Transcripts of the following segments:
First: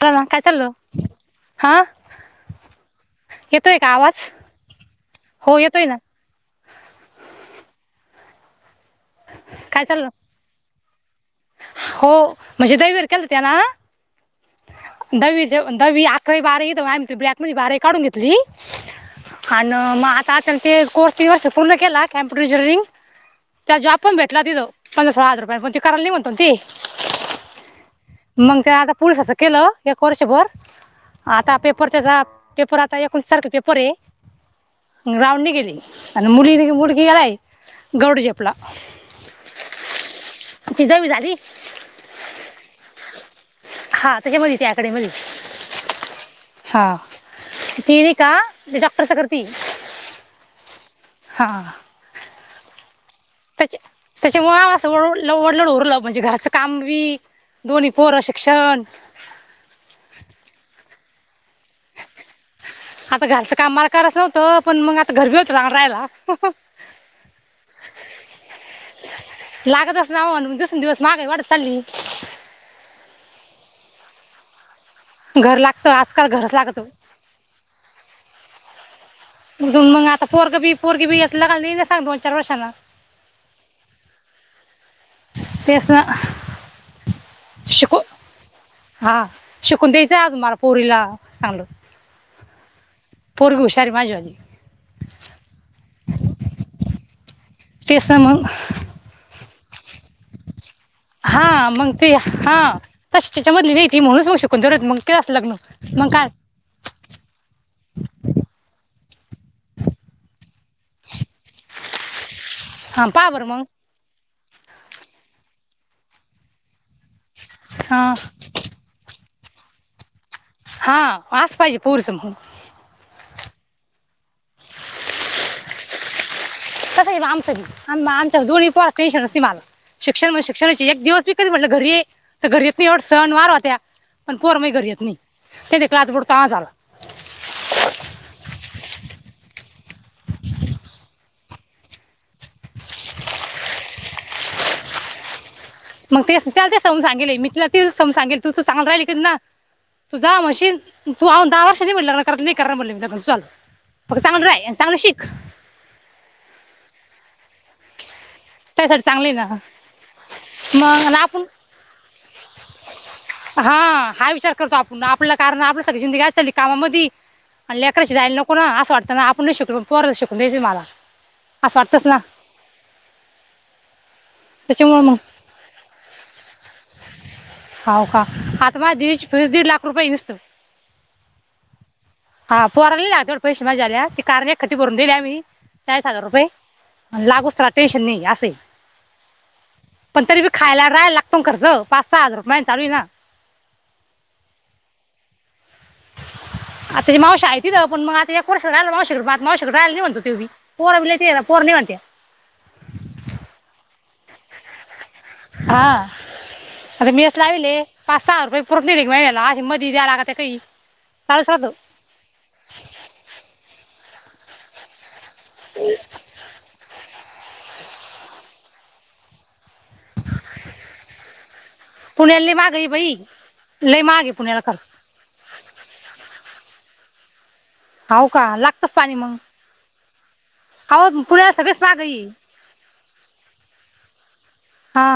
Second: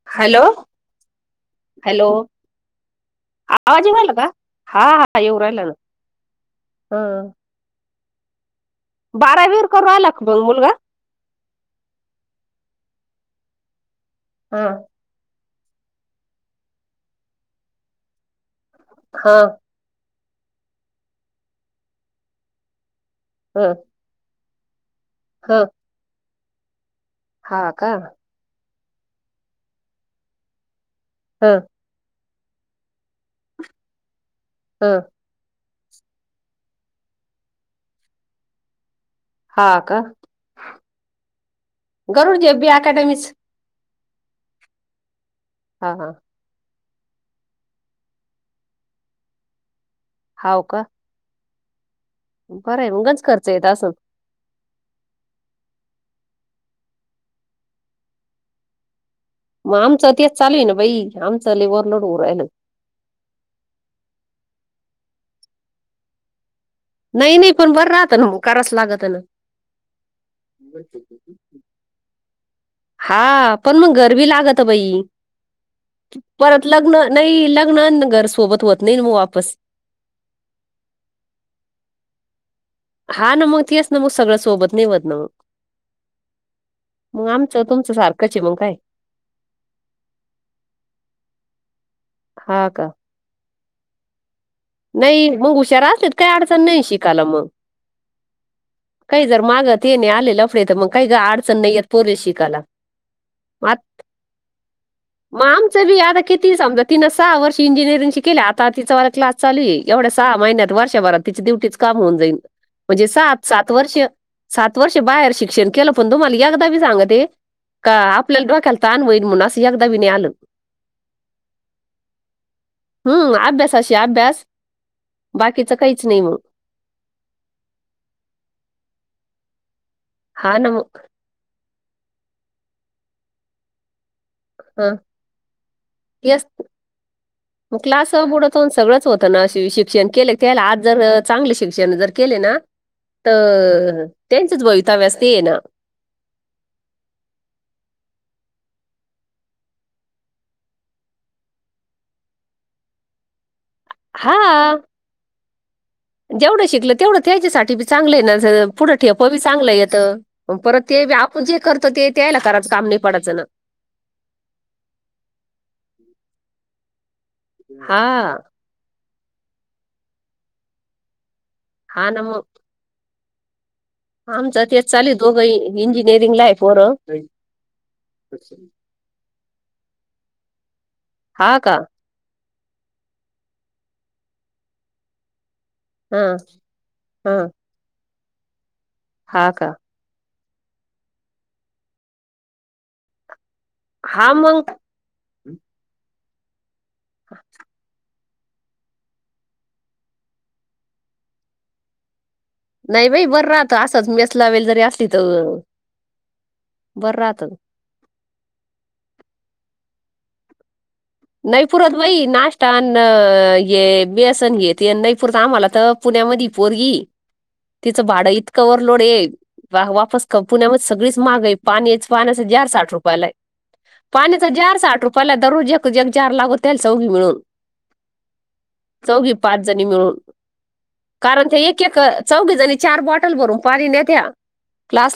बोला ना काय हॅलो चाललं हा हॅलो आवाज येऊ राहीला का? हा हा येऊ हो राहिल ना, येतोय हा बारावीर काय करू चाललं आला का मुलगा? हो म्हणजे [unintelligible] ना, हा दहवी दहावी अकरावि बारावि येते आम् ब्लॅक मधे बारावि काढून घेतली हा आणि मग आता ते कोर्स तीन वर्षे पूर्ण केला कॅम्प्युटर इंजिनिअरिंग ह त्याला जॉब आपण भेटला तीथ पंधरा सोळा हजार रुपया ह पण ती कराला नाही म्हणतो ती, हा का मग ते आता पुडच्याच असं केलं एक वर्षभर ह आता पेप पुढच्याच पेपर आता एकोणीस तारखेला पेपर ये - हा. राऊंडने गेली आणि मुलीने मुलगी आहे गरुड झेपला हा का ती दहावी झाली गरुड झेप बी अकॅडमीच हा त्याची मुलगी त्या अकॅडमी मधी- हा हा हा ती बी का डॉक्टरच करती हाव का. हा बरं आहे म उगच खर्च येत त्याच्या असंल. त्याच्यामुळे आ असं ओढ ओढलड उरलं म्हणजे घरचं काम बी दोन्ही पोरं शिक्षण. मग आमचा ते चालू आहे ना बाई आमचं लय ओव्हरलोड होऊन राहिलं. आता घरचं काम मला करायच होत पण मग आता घरबी होतं नाय रायला. नाही नाही पण बरं राहतं ना ग करायच लागत ना. लागतच नाव दिवसून दिवस महागाई वाढत चालली. हा पण मग घर बी लागत बाई घर लागतं आजकाल घरच परत लागतं. लग्न नाही लग्न आणि घर सोबत होत नाही न बुवा. म्हणून मग आता पोरग बी पोरगी बी लग्नाला येल ना सांग दोन चार वर्षांन, हा ना मग तेच ना मग सगळ सोबत नाही होत ना तेच ना आ मचं तुमच शिकू सारखंच ये भौ काय, हा शिकून द्यायचं अजून मला पोरीला चांगलं. हा का पोरगी हुशार है माझ्यवनी. नाही मग हुशार असेलच काही अडचण नाही शिकायला मग तेच ना मग काही जर मागत ते नाही आलेलं लपडे तर मग काही ग अडचण हा नाही येत मग पोर ते शिकायला हा तशी त्याच्यामधली आ- नाही ती म्हणूनच मग शिकून जरत मग केलास म लग्न आमचं बी मग आता काय किती समजा तीन सहा वर्षी इंजिनिअरिंग केल्या आता तिचा क्लास चालू आहे एवढ्या सहा महिन्यात वर्षभरात तिच डुटीच काम होऊन जाईल म्हणजे हा पहा बरं सात मग सात वर्ष सात वर्ष बाहेर शिक्षण केलं पण तुम्हाला एकदा बी सांग ते का हा आपल्याला डोक्याला- तान होईल मनून अस एकदा बी नाय आलं हा आस पाहिजे पोरीचं म्हणून हम्म अभ्यासशी अभ्यास बाकीच काहीच नाही मग. तसं आहे आमचं बी आ आमच्या दोन्ही पोरांचं टेंन्शन नसती मला शिक्षण म्हण हा ना मग शिक्षणाची एक दिवस भी कधी म्हटलं घरी येे तर घरीेच नाही एवढं सण वार होत्या- [unintelligible] पण पोर माझी घरी हा येत नाही तेथ क्लास बुडता तेच माझा [inaudible] मग क्लास बुडतो आणि सगळंच होतं ना शिक्षण केले त्यायला आज जर चांगले शिक्षण जर केले ना तर त्यांचच भवितव्यास ते ये ना मग ते त्याला ते समजून सांगेलतल मी तला तेच समजून सांगितल तूझ तू सांभाळून राहिल की ना- [unintelligible] तु जवा म्हशीन तू अजून दहा वर्षानी म्हणलं करत म्हटलं नाही करानार म्हणली तरी चालल. मग चांगलंच राहय आणि हा चांगलं शिक- [unintelligible] जेवढं शिकल तेवढं त्याच्यासाठी बी चांगलं आहे ना पुढं त्यासाठी ठेप आहे बी ना चांगलं येतं परत ते मग बी आणि आपण जे करतो तेच [unintelligible] हा हा विचार करतो आपण आपल्याला कारण आपल्या सगली जिंदगी चाली कामामध्ये आणि लेकराची हा जायला नको ना असं वाटतं ना आपण नाही शिकलो पोर शिकून द्यायचे मला असं वाटतंस ना. आमच तेच त्याच्यामुळे चाल दोघं ही इंजिनिअरिंग ला आहेत. होा का आता म दीडश फ दीड लाख रुपय दिसत. हा का? हा पोरलेला तेवढे पैसे मजा आल्या ते कारण एकखा भरून दिल्ली आम्ही. चाळीस हा हजार रुपये म्ह हा लागूस त्याला टेन्शन नाही असे आहे. हा का? पण तरी बी खायला राहायला लागतो ना खर्च पाच सहा हजार महिना चालू आहे ना. हा मग आताची मावशी आहे तिझ पण [unintelligible] नाही बाई बरं राहत असाच मेस लावलेली असली तरी. हा आता बरं मेस राहतं. लाविले. पाच सहा रुपये पुरत नाहीत महिन्याला असे मदी द्याय लागते काही. चालूच नाही राहतं पुरात बाई नाष्टा अन हे बेसन घेत ते नहीं पुरत आम्हाला तर पुण्यामध्ये पोरगी. तिचं भाडं इतकं ओ्हरलोड आहे वा वा- पुण्यामध्ये सगळीच माग आहे पाणीच पुण्याला पाण्याचं लई जार माग साठ बाई रुपयाला आहे. लई माग आहे पाण्याचा पुण्याला जार खर्च साठ रुपयाला दररोज एक जार लागतो चौघी मिळून. हो का लागतंच पाणी चौघी मग पाच जणी मिळून. अहो कारण पुण्याला ते सगळेच एक एक माग आहे चौघीजणी चार बॉटल भरून पाणी नेत्या. हा.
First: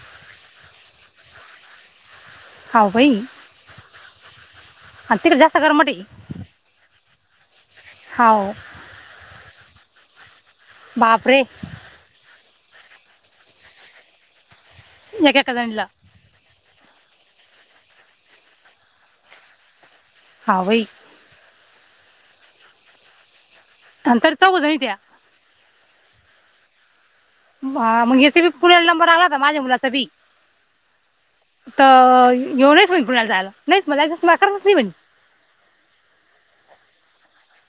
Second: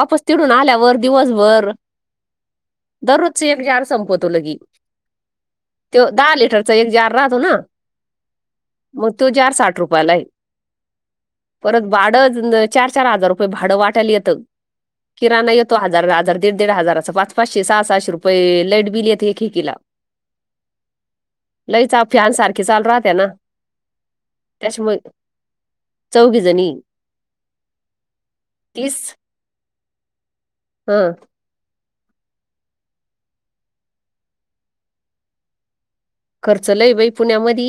ऑफिस वरून आल्यावर दिवसभर हो बाई दररोजच एक जार संपवतो लगी. हा तिकड जास्ती गरम. तो दहा लिटरचा एक जार राहतो ना. हो. म तो जार साठ रुपयाला य. बापरे! परत भाडं चार चार हजार रुपये भाडं वाट्याला येतं,, एका किराणा एका येतो जणीला हजार दीड दीड हजाराचां पाच पाचशे सहा सहाे रुपये, लाईट बिल येत एकेकिला. हावई. लईचा फ्यान सारखी चालू राहते ना, आणि तरी चौघ जणी त्या त्यांच्यामुळे. चौघीजणी. हा, मग हचबी पुण्याला नंबर आलाता माझ्या मुलाचा बी. हां. [unintelligible] खर्च लयी बाई पुण्यामधी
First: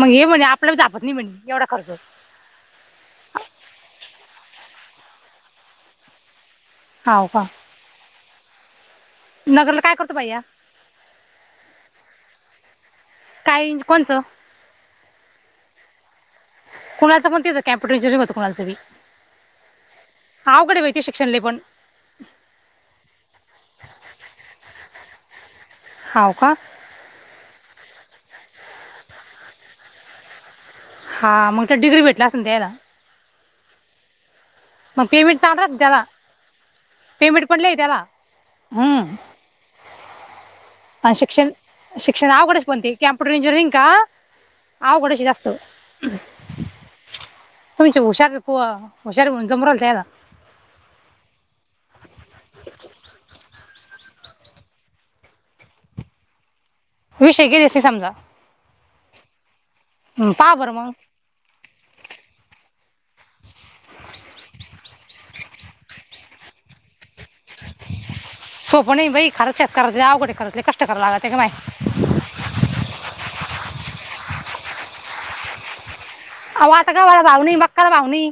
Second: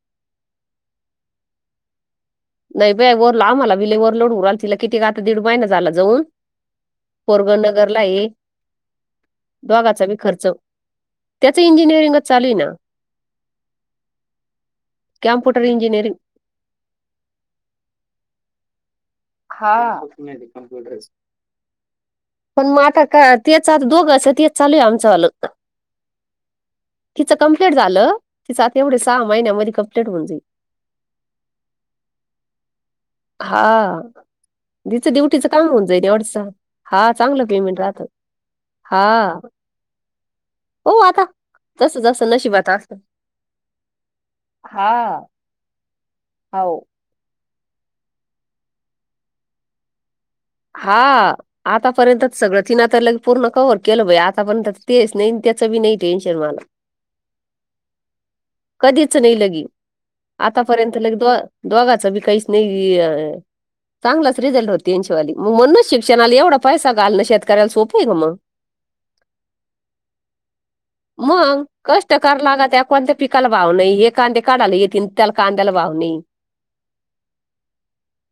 मग ये म्हटलं आपल्याला झेपत नाही म्हटले,, घेवडा खर्च. नाही बाई आम्हाला बी आता लय ओव्हरलोड हू रायला,, तिला किती ग आता दिड महिना झाला जाऊन. हो का पोरगं नगरलाए, नगरला काय करतो दोघाचाबी बाई या खर्च त्याचं इंजिनिअरिंगच चालूए ना. काइंच कोणचं? कँम्पुटर इजनिरिंग. कुणालचं बी तेच होतं, कॅम्पुटर इंजयनिरिंग होतं कुणालचबी. हां. किती शिक्षन लयपण पण मग आता का तेच, आता दोघाचं तेच चालूए आता आमचंवालं. हाव का. तिचं कंप्लीट झालं,, तिचं आता एवढे सहा महिन्यामध्ये कंप्लीट हून जाईल. हा म त्या डिग्री भेटला असल त्यायला हा. मग तिचं पेमेंट ड्युटीचं काम चांगलाच हुन त्याला जाईल एवढसं,, हां चांगलं पण लय पेमेंट त्याला रातं. हम्म हां. हो हा आता शिक्षण, जसं-जसं शिक्षण आवगडच नशिबात बणते, असतं. कॅमप्यूटर इंजिरिंअग का हां, आवगडचे जास्त हो. तुमची हुशारी पुआ, हुशारी म्हणून जमु रायलं त्याला. हां. आतापर्यंतच सगळं तिनं तवर ल पूर्ण कवर केलं बाई, आतापर्यंत तेच नाही त्याचं बी नाही टेन्शन मला. [inaudible] विषय गेलेच ते समजा कधीच नाही लगी, हम्म पहा बरं मग आतापर्यंत लग दो अ दोगाचं बी काही नाहीयऽ, चांगलाच रिझल्ट होत वाली,, मग म्हणूनच शिक्षणाला एवढा पैसा घालणं शेतकऱ्यांला सोपं आहे का मग. सोपं नै बाई, खारंच शेतकर्याच लय आवघड खरच लय कष्ट कराला लागते गं माय. ट करा लागत्या, कोणत्या पिकाला भाव नाही,, हे कांदे काढाला येतील त्याला कांद्याला भाव नाही. अओ आता गवा भाव णै मका ला भाव णै.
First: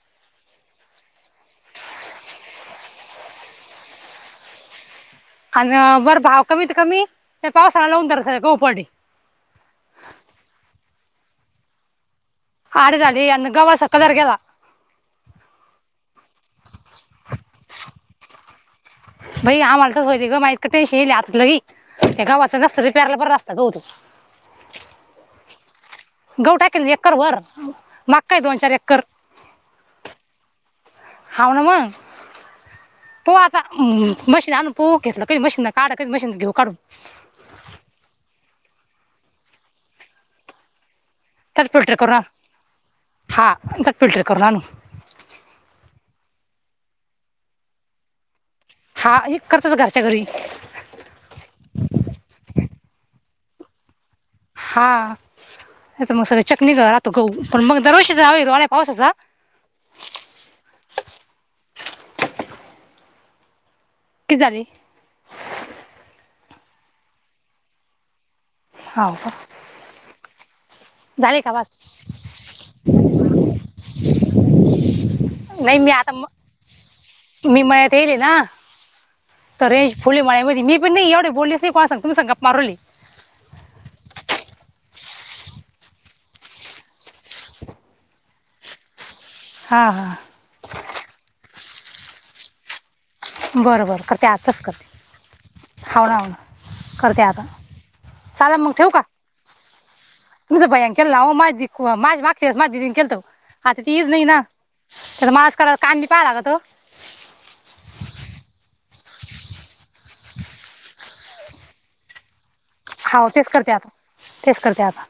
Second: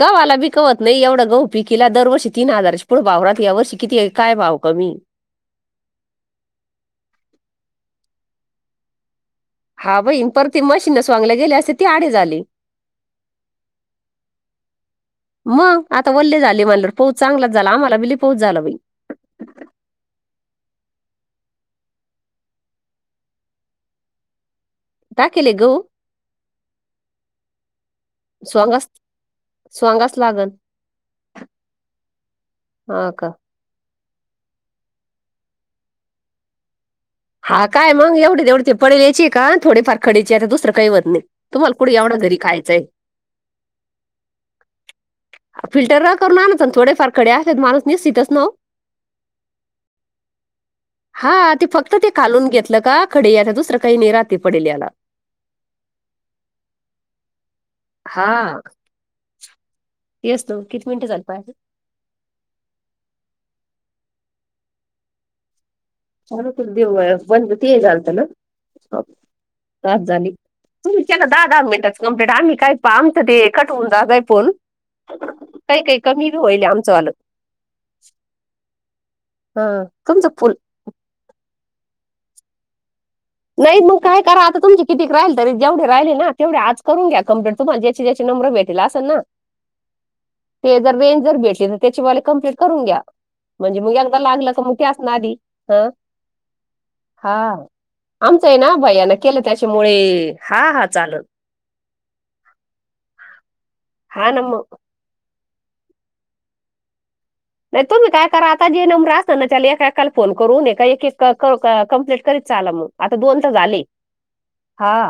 गावाला बी कवत नाही एवढा गौ पीकीला दरवर्षी तीन हजाराच्या पुढं भाव रााते या वर्षी किती आहे काय भाव कमी आणि बरं भाव कमीत त कमी, ते पावसाळा लावून दर स का उपाट हा बही, परती मशीनच वाांगल्या गेल्या असत्या ती आडे झाली. आड झाली अन गवाचा कालर ग्येला. मग, आता वल्ले झाले म्हणलं पहूच चांगलाच झाला, आम्हाला बि लै पौच झाला बाई. बाई आम्हाला तर होय ग माय इतकं टेन्शन यायलंल्या लई हे गव्हाचं रस जरी प्यारला परत अस गहू. [inaudible] गहू गहू टाकले एकर वर मक्काय दोन चार एकर. स्वांगाचं लागल. हाव ना मग, हा का तो आ ता मशीन आणून पोहू की सकाळी मशीनना काढातेत मशीन घेऊ काढून. हा काय मग एवढी तेवढे पडेले यायची का थोडीफार खडीची आता दुसरं काही व्हत नाही. तर तुम्हाला फिल्टर कुठे करू एवढा ना घरी खायचंय हां तर फिल्टर करून आणू. फिल्टर करून आणत जा ना थोडेफार खडे आहेत माणूसनी शितास्नो. हा ही करतात घरच्या घरी. हा ते फक्त ते कालून घेतलं का खडे याला दुसरं काही नी राहत. हा हा नाही तर मग सगळं चिखली गाळ राहतो गहू पण मग दरवर्षीचा ह वेळी पावसाचा तेस तो किती मिनिटं झाल पाहले. किती झाली? चाल तु देव बंद ते झालतं ना हो पाच झाली. तुमच्यान झाले दहा का दहा बस मिनटच कंप्लीट आम्ही काय पाह आमचं ते कट होऊन जात काय फोन. नाही काय मी काय आता म- कमी बी व्हायले आमचं वालं. मी मळ्यात येईल ना तर हां, रेंज फुले तुमचं फुल मळ्यामधी. पण नाही एवढ बोललेच नाही कोणा संग तुमच्या सांग गप्पा मारू राहिले. नाही मग काय करा आता तुमची कितीक राहिले तरी जेवढे राहिले ना तेवढे आज करून घ्या कंप्लीट. तुम्हाला ज्याची ज्याची नंबरं मिळतील असल ना? हा हा. ते जर रेंज जर भेटले तर त्याचीवाले कंप्लीट करून घ्या. म्हणजे बरं मग बरं एकदा करते लागलं क आताच मग करते असणा आधी अ हाव ना हो ना करते आता हा. आमचं आहे चालेल मग ना ठेवू का भैय्याला केलं त्याच्यामुळे हा तुमचं हा भैय्यान केला चालत आओ माझी क माझी मागच्यावेळेस माझ्या दीदीन केलंत ओ आता ती ईज ई नाई हा ना. मग त्या मास कराला कांणी [unintelligible] तो. नाही तुम्ही काय करा आता जे नंबरं असणार ना त्या एका एकाला फोन करून एका एक एक क क क क कंप्लीट करीत चाला मग. आता हो दोन तेच तर करते झाले आता तेच करते हा आता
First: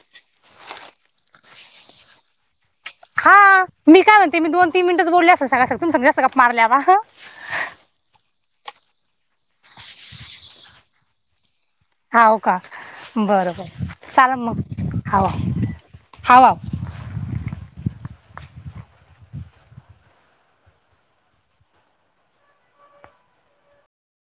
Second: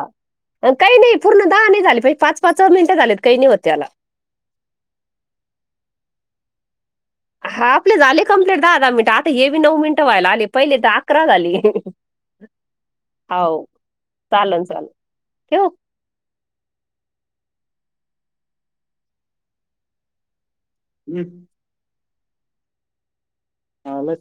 काही नाही पूर्ण दहा नाही झाले पाहिजे पाच पाच मिनटं झालेत काही नाही होत त्याला. ते मी दोन तीन मिनिटचं बोलली असल सगळ्या सग तुमच्या सग कसा गप्पा मारल्या ना. हा आपले झाले कंप्लीट दहा दहा मिनिटं आता हे बी नऊ मिनिटं व्हायला आले पहिले तर अकरा झाले. हाव का बरं बरं चाला चालन चालन मग हाव ठेवू हाव. हम्म. चांगलंय.